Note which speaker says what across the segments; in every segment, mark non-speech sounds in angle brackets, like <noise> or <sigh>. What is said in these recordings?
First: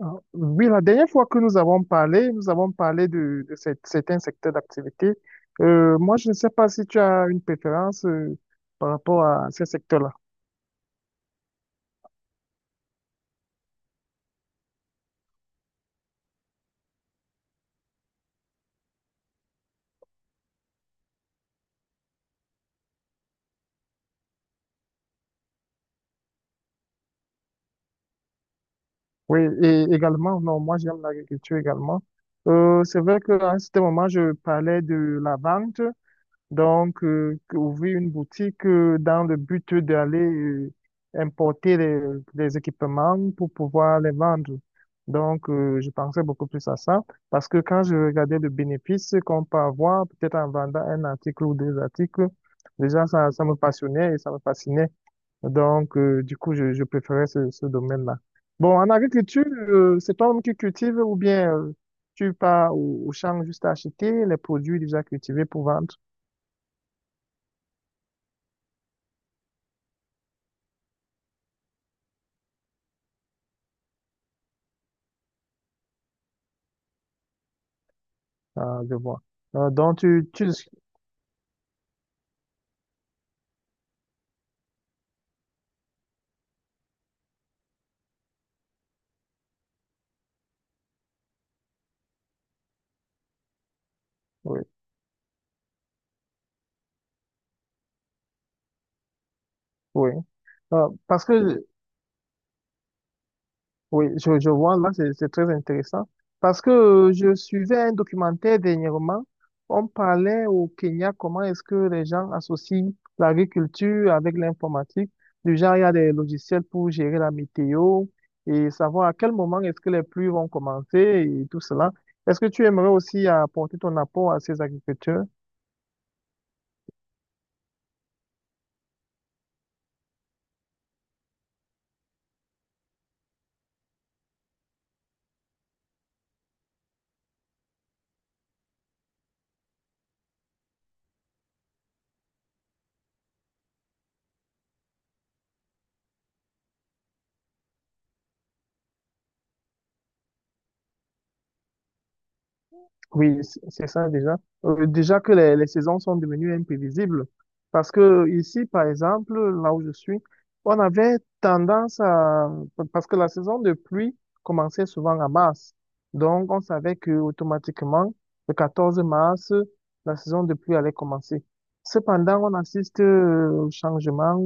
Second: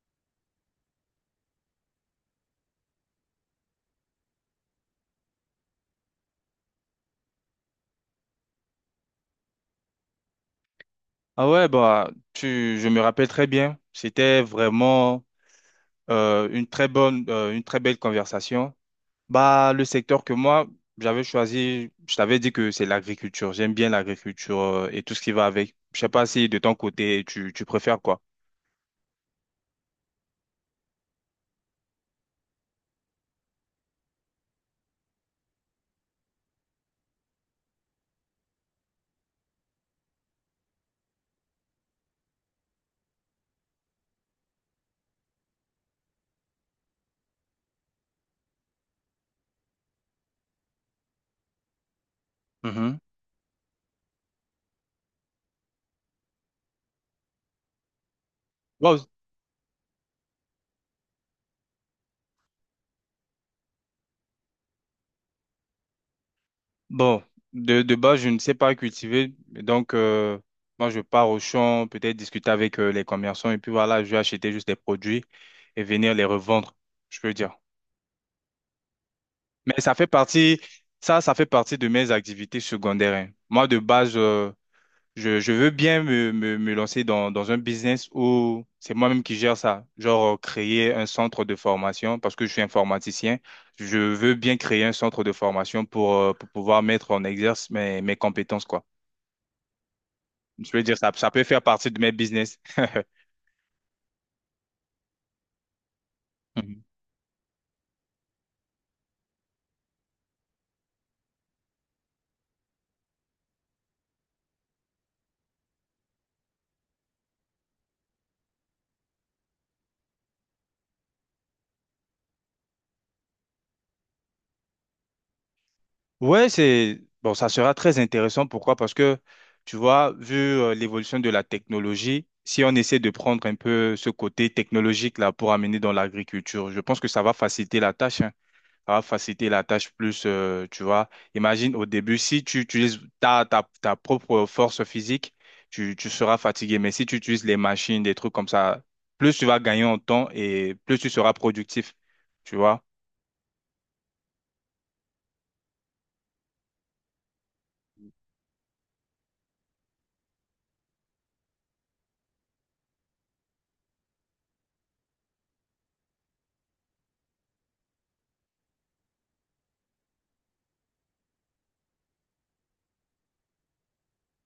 Speaker 1: Ah, oui, la dernière fois que nous avons parlé de certains secteurs d'activité. Moi, je ne sais pas si tu as une préférence par rapport à ces secteurs-là.
Speaker 2: Ah ouais, bah, je me rappelle très bien. C'était vraiment une très bonne, une très belle conversation. Bah, le secteur que moi, j'avais choisi, je t'avais dit que c'est l'agriculture. J'aime bien l'agriculture et tout ce qui va avec. Je sais pas si de ton côté, tu préfères quoi?
Speaker 1: Oui, et également, non, moi j'aime l'agriculture également. C'est vrai qu'à un certain moment, je parlais de la vente, donc ouvrir une boutique dans le but d'aller importer les équipements pour pouvoir les vendre. Donc, je pensais beaucoup plus à ça, parce que quand je regardais le bénéfice qu'on peut avoir, peut-être en vendant un article ou deux articles,
Speaker 2: Mhm.
Speaker 1: déjà ça, ça me passionnait et ça me fascinait. Donc, du coup, je préférais ce domaine-là. Bon, en
Speaker 2: Wow.
Speaker 1: agriculture, c'est toi-même qui cultives ou bien tu pars au champ juste à acheter les produits déjà cultivés pour vendre?
Speaker 2: Bon, de base, je ne sais pas cultiver. Moi, je pars au champ, peut-être discuter avec les commerçants. Et puis voilà, je vais acheter juste des produits et venir les revendre, je peux dire.
Speaker 1: Ah, je vois.
Speaker 2: Mais ça
Speaker 1: Donc,
Speaker 2: fait partie, ça fait partie de mes activités secondaires, hein. Moi, de base, je veux bien me lancer dans un business où c'est moi-même qui gère ça. Genre, créer un centre de formation, parce que je suis informaticien. Je veux bien
Speaker 1: oui,
Speaker 2: créer un centre de formation pour pouvoir mettre en exerce mes compétences, quoi.
Speaker 1: oui.
Speaker 2: Je veux
Speaker 1: Euh,
Speaker 2: dire,
Speaker 1: parce
Speaker 2: ça
Speaker 1: que,
Speaker 2: peut faire
Speaker 1: euh,
Speaker 2: partie de mes business. <laughs>
Speaker 1: Oui, je vois, là, c'est très intéressant. Parce que
Speaker 2: Mhm.
Speaker 1: je suivais un documentaire dernièrement. On parlait au Kenya comment est-ce que les gens associent l'agriculture avec l'informatique. Du genre, il y a des logiciels pour gérer la météo et savoir à quel moment est-ce que les pluies vont commencer et tout cela. Est-ce que tu aimerais aussi apporter ton apport à ces agriculteurs?
Speaker 2: Ouais, c'est bon, ça sera très intéressant. Pourquoi? Parce que tu vois, vu l'évolution de la technologie, si on essaie de prendre un peu ce côté technologique là pour amener dans l'agriculture, je pense que ça va faciliter la tâche, hein. Ça va faciliter la tâche plus, tu vois. Imagine au début, si tu utilises ta propre force physique, tu seras fatigué. Mais si tu utilises les machines, des trucs comme ça, plus tu vas gagner en temps et plus tu seras productif, tu vois.
Speaker 1: Oui, c'est ça déjà. Déjà que les saisons sont devenues imprévisibles. Parce que ici, par exemple, là où je suis, on avait tendance à. Parce que la saison de pluie commençait souvent à mars. Donc, on savait que automatiquement, le 14 mars, la saison de pluie allait commencer. Cependant, on assiste au changement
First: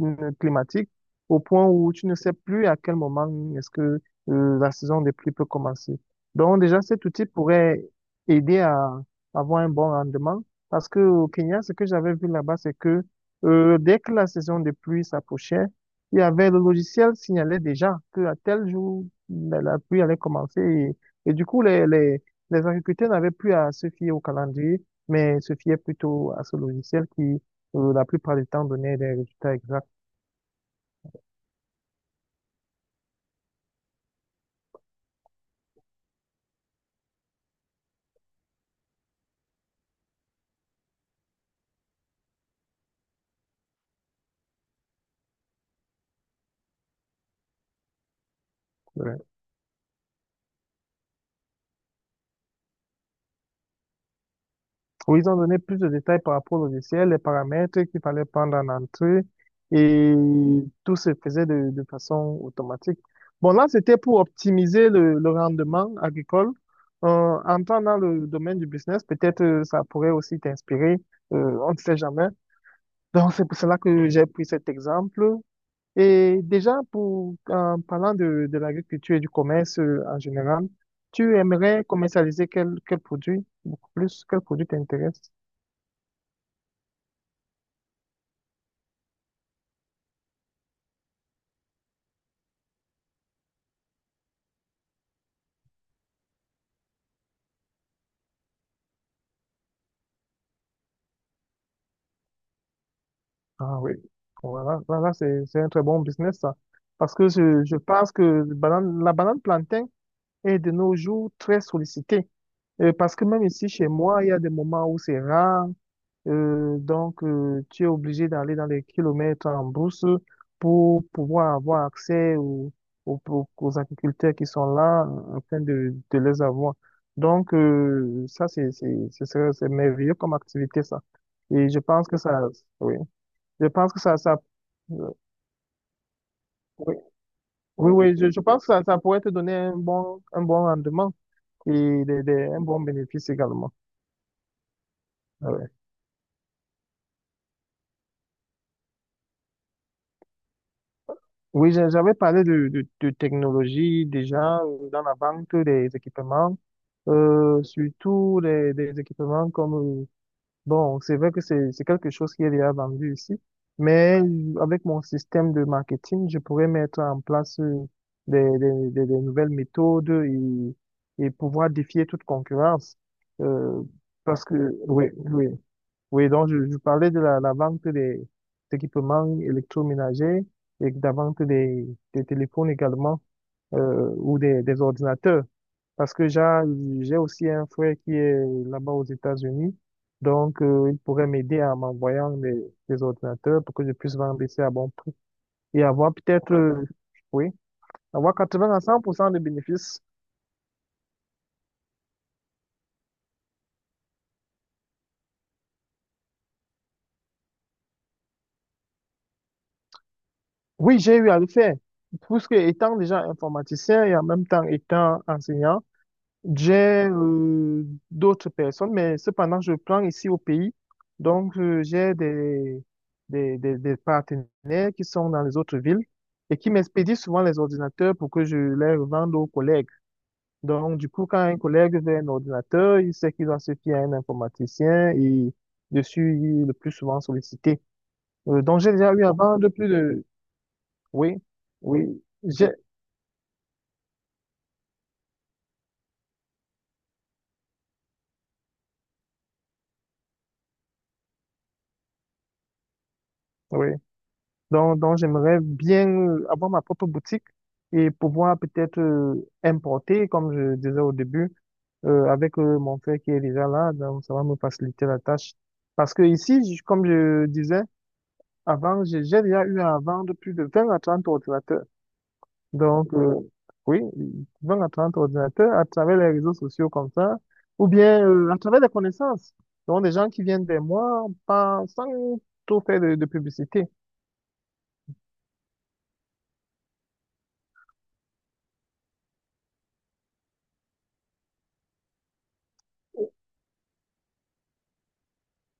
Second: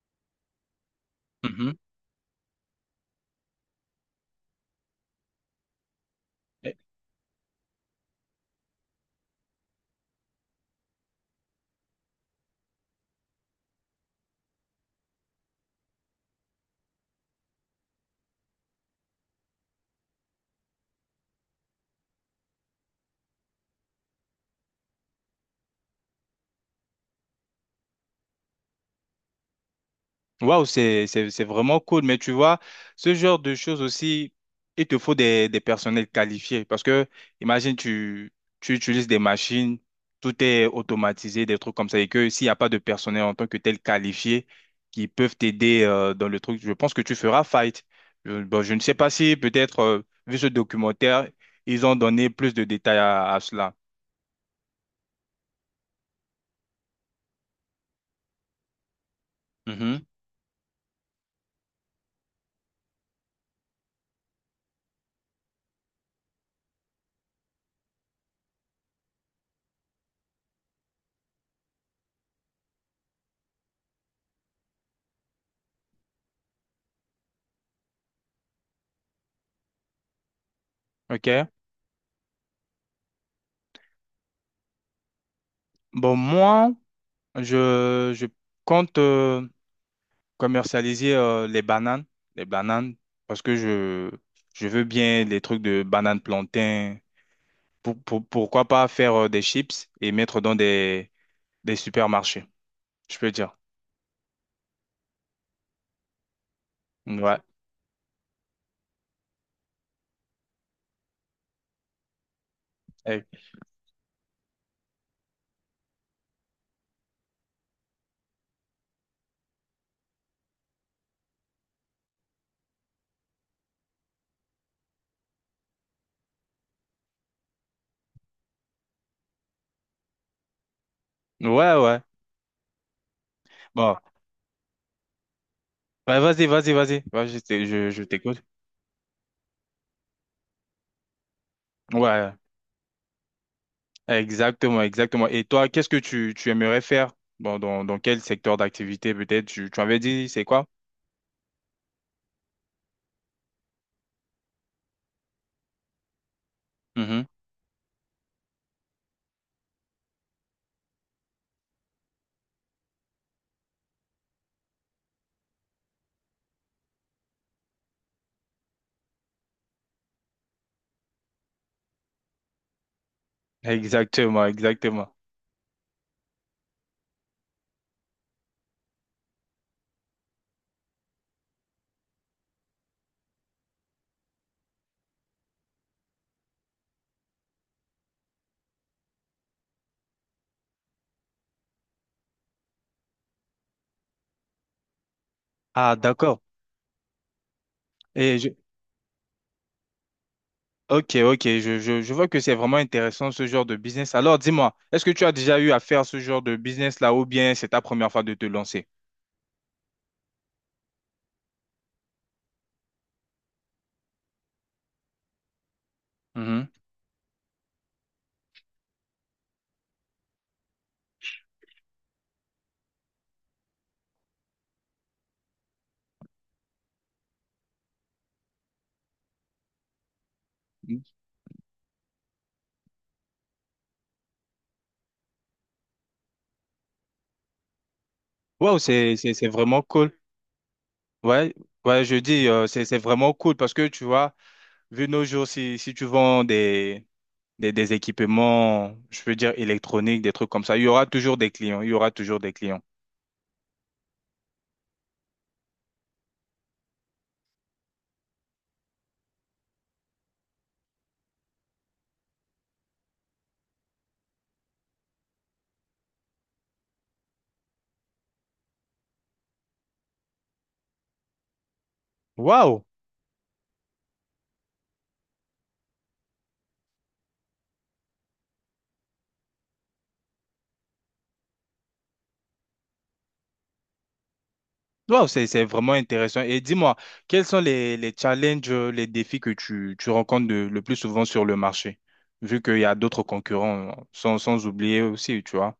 Speaker 1: climatique au point
Speaker 2: Mhm.
Speaker 1: où tu ne sais plus à quel moment est-ce que la saison de pluie peut commencer. Donc, déjà, cet outil pourrait aider à avoir un bon rendement. Parce que au Kenya, ce que j'avais vu là-bas, c'est que dès que la saison de pluie s'approchait, il y avait le logiciel signalait déjà que à tel jour la pluie allait commencer et du coup les agriculteurs n'avaient plus à se fier au calendrier, mais se fiaient plutôt à ce logiciel qui la plupart du temps donnait des résultats exacts.
Speaker 2: Waouh, c'est vraiment cool. Mais tu vois, ce genre de choses aussi, il te faut des personnels qualifiés. Parce que, imagine, tu utilises des machines, tout est automatisé, des trucs comme ça. Et que s'il n'y a pas de personnel en tant que tel qualifié qui peuvent t'aider dans le truc, je pense que tu feras fight. Bon, je ne sais pas
Speaker 1: Ouais.
Speaker 2: si, peut-être, vu ce documentaire, ils ont donné plus de détails à cela.
Speaker 1: Où ils ont donné plus de détails par rapport au logiciel, les paramètres qu'il fallait prendre en entrée
Speaker 2: Mhm.
Speaker 1: et tout se faisait de façon automatique. Bon, là, c'était pour optimiser le rendement agricole. Entrant dans le domaine du business, peut-être ça pourrait aussi t'inspirer. On ne sait jamais. Donc, c'est pour cela que j'ai pris cet exemple. Et déjà, en parlant de l'agriculture et du commerce en général, tu
Speaker 2: OK?
Speaker 1: aimerais commercialiser quel produit, beaucoup plus, quel produit t'intéresse?
Speaker 2: Bon, moi, je compte commercialiser les bananes, les bananes, parce que je veux bien les trucs de bananes plantain. Pourquoi pas faire des chips et mettre dans des supermarchés, je peux dire.
Speaker 1: Ah oui, voilà, voilà, c'est un très bon business, ça. Parce que
Speaker 2: Ouais.
Speaker 1: je pense que la banane plantain est de nos jours très sollicitée. Parce
Speaker 2: Eh.
Speaker 1: que même ici, chez moi, il y a des moments où c'est rare. Donc, tu es obligé d'aller dans les kilomètres en brousse pour pouvoir avoir accès aux agriculteurs qui sont là afin de les avoir. Donc, ça, c'est merveilleux comme activité, ça. Et
Speaker 2: Ouais,
Speaker 1: je
Speaker 2: ouais.
Speaker 1: pense que ça, oui, je pense
Speaker 2: Bon.
Speaker 1: que ça, euh,
Speaker 2: Ouais,
Speaker 1: oui,
Speaker 2: vas-y.
Speaker 1: oui,
Speaker 2: Je
Speaker 1: oui, je
Speaker 2: t'écoute.
Speaker 1: pense que ça pourrait te donner un bon rendement et
Speaker 2: Ouais,
Speaker 1: un bon bénéfice également.
Speaker 2: exactement, exactement. Et
Speaker 1: Ah,
Speaker 2: toi,
Speaker 1: ouais.
Speaker 2: qu'est-ce que tu aimerais faire? Bon, dans quel secteur d'activité peut-être? Tu avais dit, c'est quoi?
Speaker 1: Oui, j'avais parlé de technologie déjà dans la vente des équipements,
Speaker 2: Mhm.
Speaker 1: surtout des équipements comme, euh, bon, c'est vrai que c'est quelque chose qui est déjà vendu ici, mais avec mon système de marketing, je pourrais mettre en place des nouvelles méthodes et pouvoir défier toute concurrence. Euh, parce
Speaker 2: Exactement,
Speaker 1: que, oui,
Speaker 2: exactement.
Speaker 1: oui. Oui, donc je parlais de la vente équipements électroménagers et de la vente des téléphones également ou des ordinateurs. Parce que j'ai aussi un frère qui est là-bas aux États-Unis, donc il pourrait m'aider en m'envoyant des ordinateurs pour que je puisse vendre ici à bon prix et
Speaker 2: Ah,
Speaker 1: avoir
Speaker 2: d'accord.
Speaker 1: peut-être, oui, avoir
Speaker 2: Et je,
Speaker 1: 80 à 100% de bénéfices.
Speaker 2: Ok, ok, je vois que c'est vraiment intéressant ce genre de business. Alors dis-moi, est-ce que tu as déjà eu à faire ce genre de business là ou bien c'est ta première fois de te lancer?
Speaker 1: Oui, j'ai eu à le faire. Puisque étant déjà informaticien et en même temps étant enseignant,
Speaker 2: Mhm.
Speaker 1: j'ai d'autres personnes, mais cependant, je prends ici au pays. Donc, j'ai des partenaires qui sont dans les autres villes et qui m'expédient souvent les ordinateurs pour que je les revende aux collègues. Donc, du coup, quand un collègue veut un ordinateur, il sait qu'il doit se fier à un informaticien et dessus, il est le plus souvent sollicité. Euh,
Speaker 2: Wow,
Speaker 1: donc, j'ai déjà eu à
Speaker 2: c'est
Speaker 1: vendre
Speaker 2: vraiment
Speaker 1: plus
Speaker 2: cool.
Speaker 1: de. Oui,
Speaker 2: Ouais, ouais, je
Speaker 1: oui,
Speaker 2: dis,
Speaker 1: j'ai.
Speaker 2: c'est vraiment cool parce que tu vois, vu nos jours, si tu vends des équipements, je veux dire électroniques, des trucs comme ça, il y aura toujours des clients, il y aura toujours des clients.
Speaker 1: Oui. Donc, j'aimerais bien avoir ma propre boutique et pouvoir peut-être importer, comme je disais au début, avec mon frère qui est déjà là. Donc, ça va me faciliter la tâche. Parce que ici, comme je disais avant, j'ai déjà eu à vendre plus de 20 à 30 ordinateurs.
Speaker 2: Waouh!
Speaker 1: Donc, oui, ils vont à ton ordinateur à travers les réseaux sociaux comme ça, ou bien à travers des connaissances. Donc, des gens qui viennent des mois pas, sans trop faire de publicité.
Speaker 2: Wow, c'est vraiment intéressant. Et dis-moi, quels sont les challenges, les défis que tu rencontres le plus souvent sur le marché, vu qu'il y a d'autres concurrents, hein, sans oublier aussi, tu vois.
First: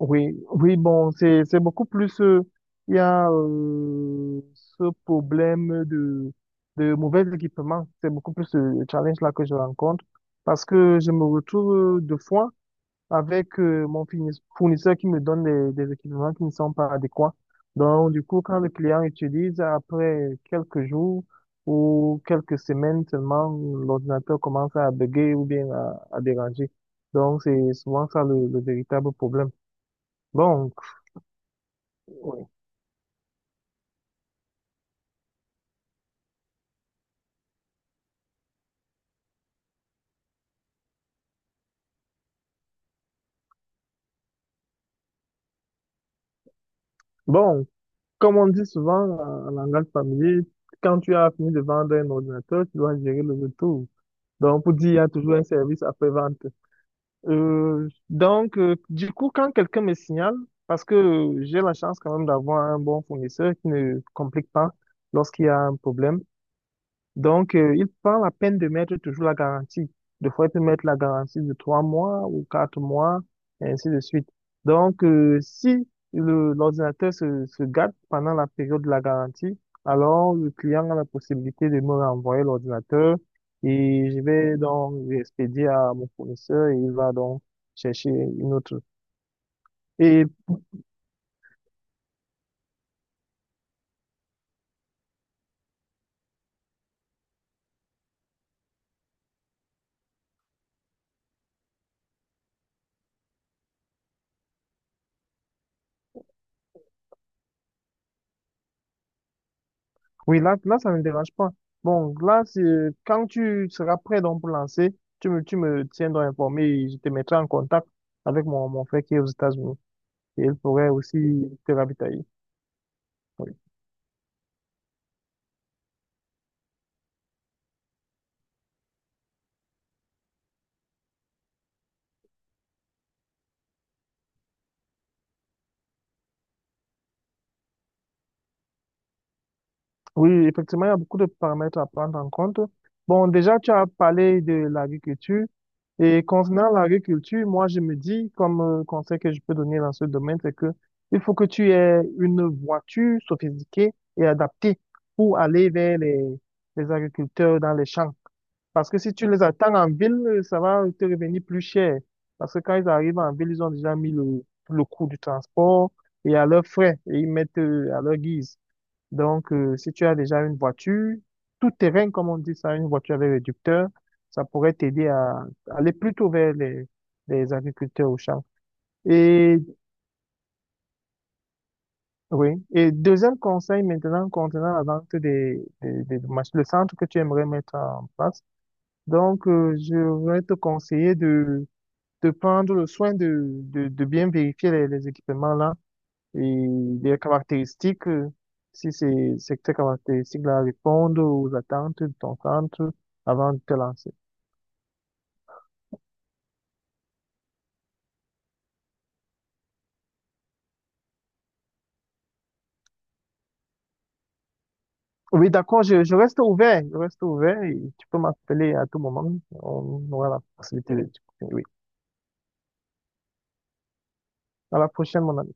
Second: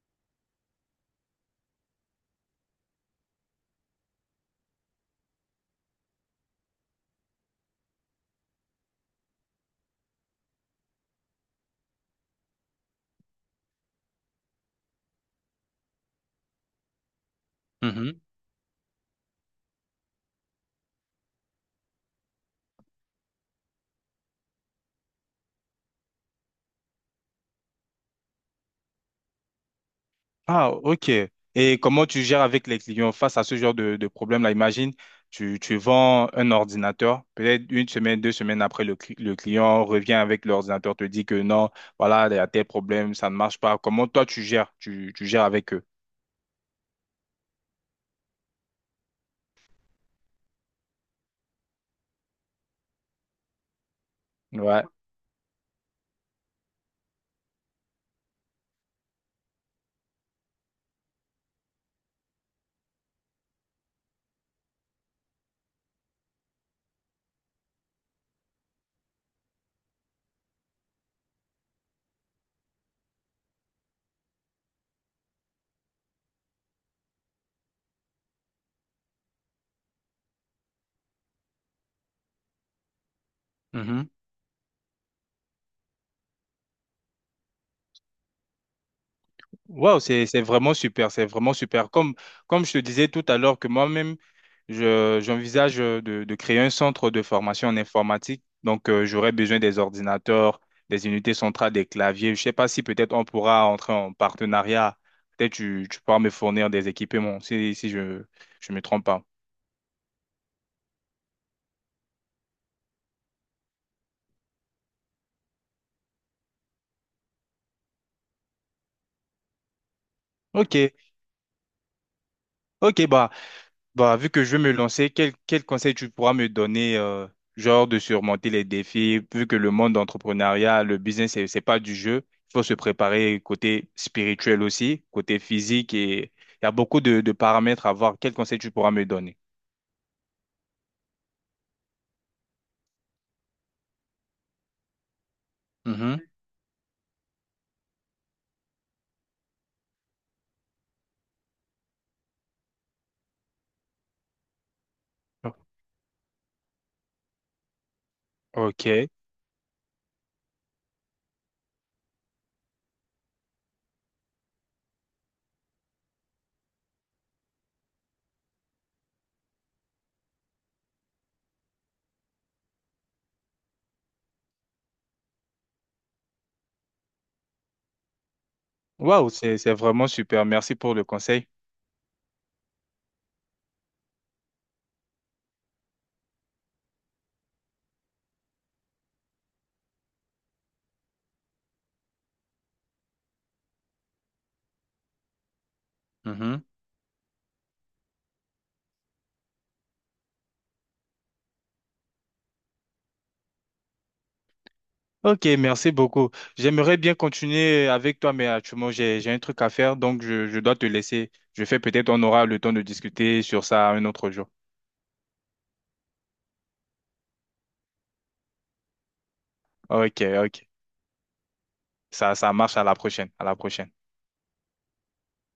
Speaker 1: Oui, oui, bon, c'est beaucoup plus. Il y a ce problème de mauvais équipement. C'est beaucoup plus le challenge là que je rencontre parce que je me retrouve 2 fois, avec fournisseur qui me donne des équipements qui ne sont pas adéquats. Donc,
Speaker 2: Mhm.
Speaker 1: du coup, quand le client utilise, après quelques jours ou quelques semaines seulement, l'ordinateur commence à bugger ou bien à déranger. Donc, c'est souvent ça le véritable problème.
Speaker 2: Ah,
Speaker 1: Bon,
Speaker 2: ok. Et comment tu gères
Speaker 1: oui.
Speaker 2: avec les clients face à ce genre de problème-là? Imagine, tu vends un ordinateur, peut-être une semaine, deux semaines après, le client revient avec l'ordinateur, te dit que non, voilà, il y a tel problème, ça ne marche pas. Comment toi tu gères? Tu gères avec eux?
Speaker 1: Bon, comme on dit souvent en langage familier, quand tu as fini de vendre un ordinateur, tu dois gérer le retour. Donc, pour
Speaker 2: Ouais.
Speaker 1: dire, il y a toujours un service après-vente. Du coup, quand quelqu'un me signale, parce que j'ai la chance quand même d'avoir un bon fournisseur qui ne complique pas lorsqu'il y a un problème, donc, il prend la peine de mettre toujours la garantie. Des fois, il peut mettre la garantie de 3 mois ou 4 mois, et ainsi de suite. Donc, si l'ordinateur se gâte pendant la période de la garantie, alors le client a la possibilité de me renvoyer l'ordinateur et je vais donc l'expédier à mon fournisseur et il va donc chercher une autre.
Speaker 2: Wow,
Speaker 1: Et
Speaker 2: c'est vraiment super, c'est vraiment super. Comme je te disais tout à l'heure que moi-même, je j'envisage de créer un centre de formation en informatique. Donc j'aurais besoin des ordinateurs, des unités centrales, des claviers. Je sais pas si peut-être on pourra entrer en partenariat. Peut-être tu pourras me fournir des équipements si je me trompe pas.
Speaker 1: oui, là, là, ça ne me dérange pas. Bon, là, quand tu seras prêt donc pour lancer, tu me tiendras informé et je te mettrai en contact avec mon frère qui est aux États-Unis. Et il
Speaker 2: Ok,
Speaker 1: pourrait aussi te ravitailler.
Speaker 2: ok bah.
Speaker 1: Oui.
Speaker 2: Bah, vu que je vais me lancer, quel conseil tu pourras me donner, genre de surmonter les défis, vu que le monde d'entrepreneuriat, le business, c'est pas du jeu. Il faut se préparer côté spirituel aussi, côté physique et il y a beaucoup de paramètres à voir. Quel conseil tu pourras me donner?
Speaker 1: Oui, effectivement, il y a beaucoup de paramètres à prendre en compte. Bon, déjà, tu as parlé de l'agriculture. Et
Speaker 2: Mhm.
Speaker 1: concernant l'agriculture, moi, je me dis, comme conseil que je peux donner dans ce domaine, c'est que il faut que tu aies une voiture sophistiquée et adaptée pour aller vers les agriculteurs dans les champs. Parce que
Speaker 2: Ok.
Speaker 1: si tu les attends en ville, ça va te revenir plus cher. Parce que quand ils arrivent en ville, ils ont déjà mis le coût du transport et à leurs frais et ils mettent à leur guise. Donc, si tu as déjà une voiture, tout terrain, comme on dit ça, une voiture avec réducteur, ça pourrait t'aider à aller plutôt vers les agriculteurs au champ.
Speaker 2: Waouh,
Speaker 1: Et
Speaker 2: c'est vraiment super. Merci pour le conseil.
Speaker 1: oui. Et deuxième conseil maintenant concernant la vente le centre que tu aimerais mettre en place. Donc, je vais te conseiller de prendre le soin de bien vérifier les équipements là
Speaker 2: Mhm.
Speaker 1: et des caractéristiques, si ces caractéristiques-là répondent aux attentes de ton centre avant de te lancer.
Speaker 2: Ok, merci beaucoup. J'aimerais bien continuer avec toi, mais actuellement, j'ai un truc à faire, donc je dois te laisser. Je fais peut-être, on aura le temps de discuter sur ça un autre jour.
Speaker 1: Oui, d'accord, je reste ouvert, je reste ouvert et tu peux m'appeler à tout moment. On
Speaker 2: Ok,
Speaker 1: aura la
Speaker 2: ok.
Speaker 1: possibilité de... discuter. Oui,
Speaker 2: Ça marche. À la prochaine. À la prochaine.
Speaker 1: à la prochaine, mon ami.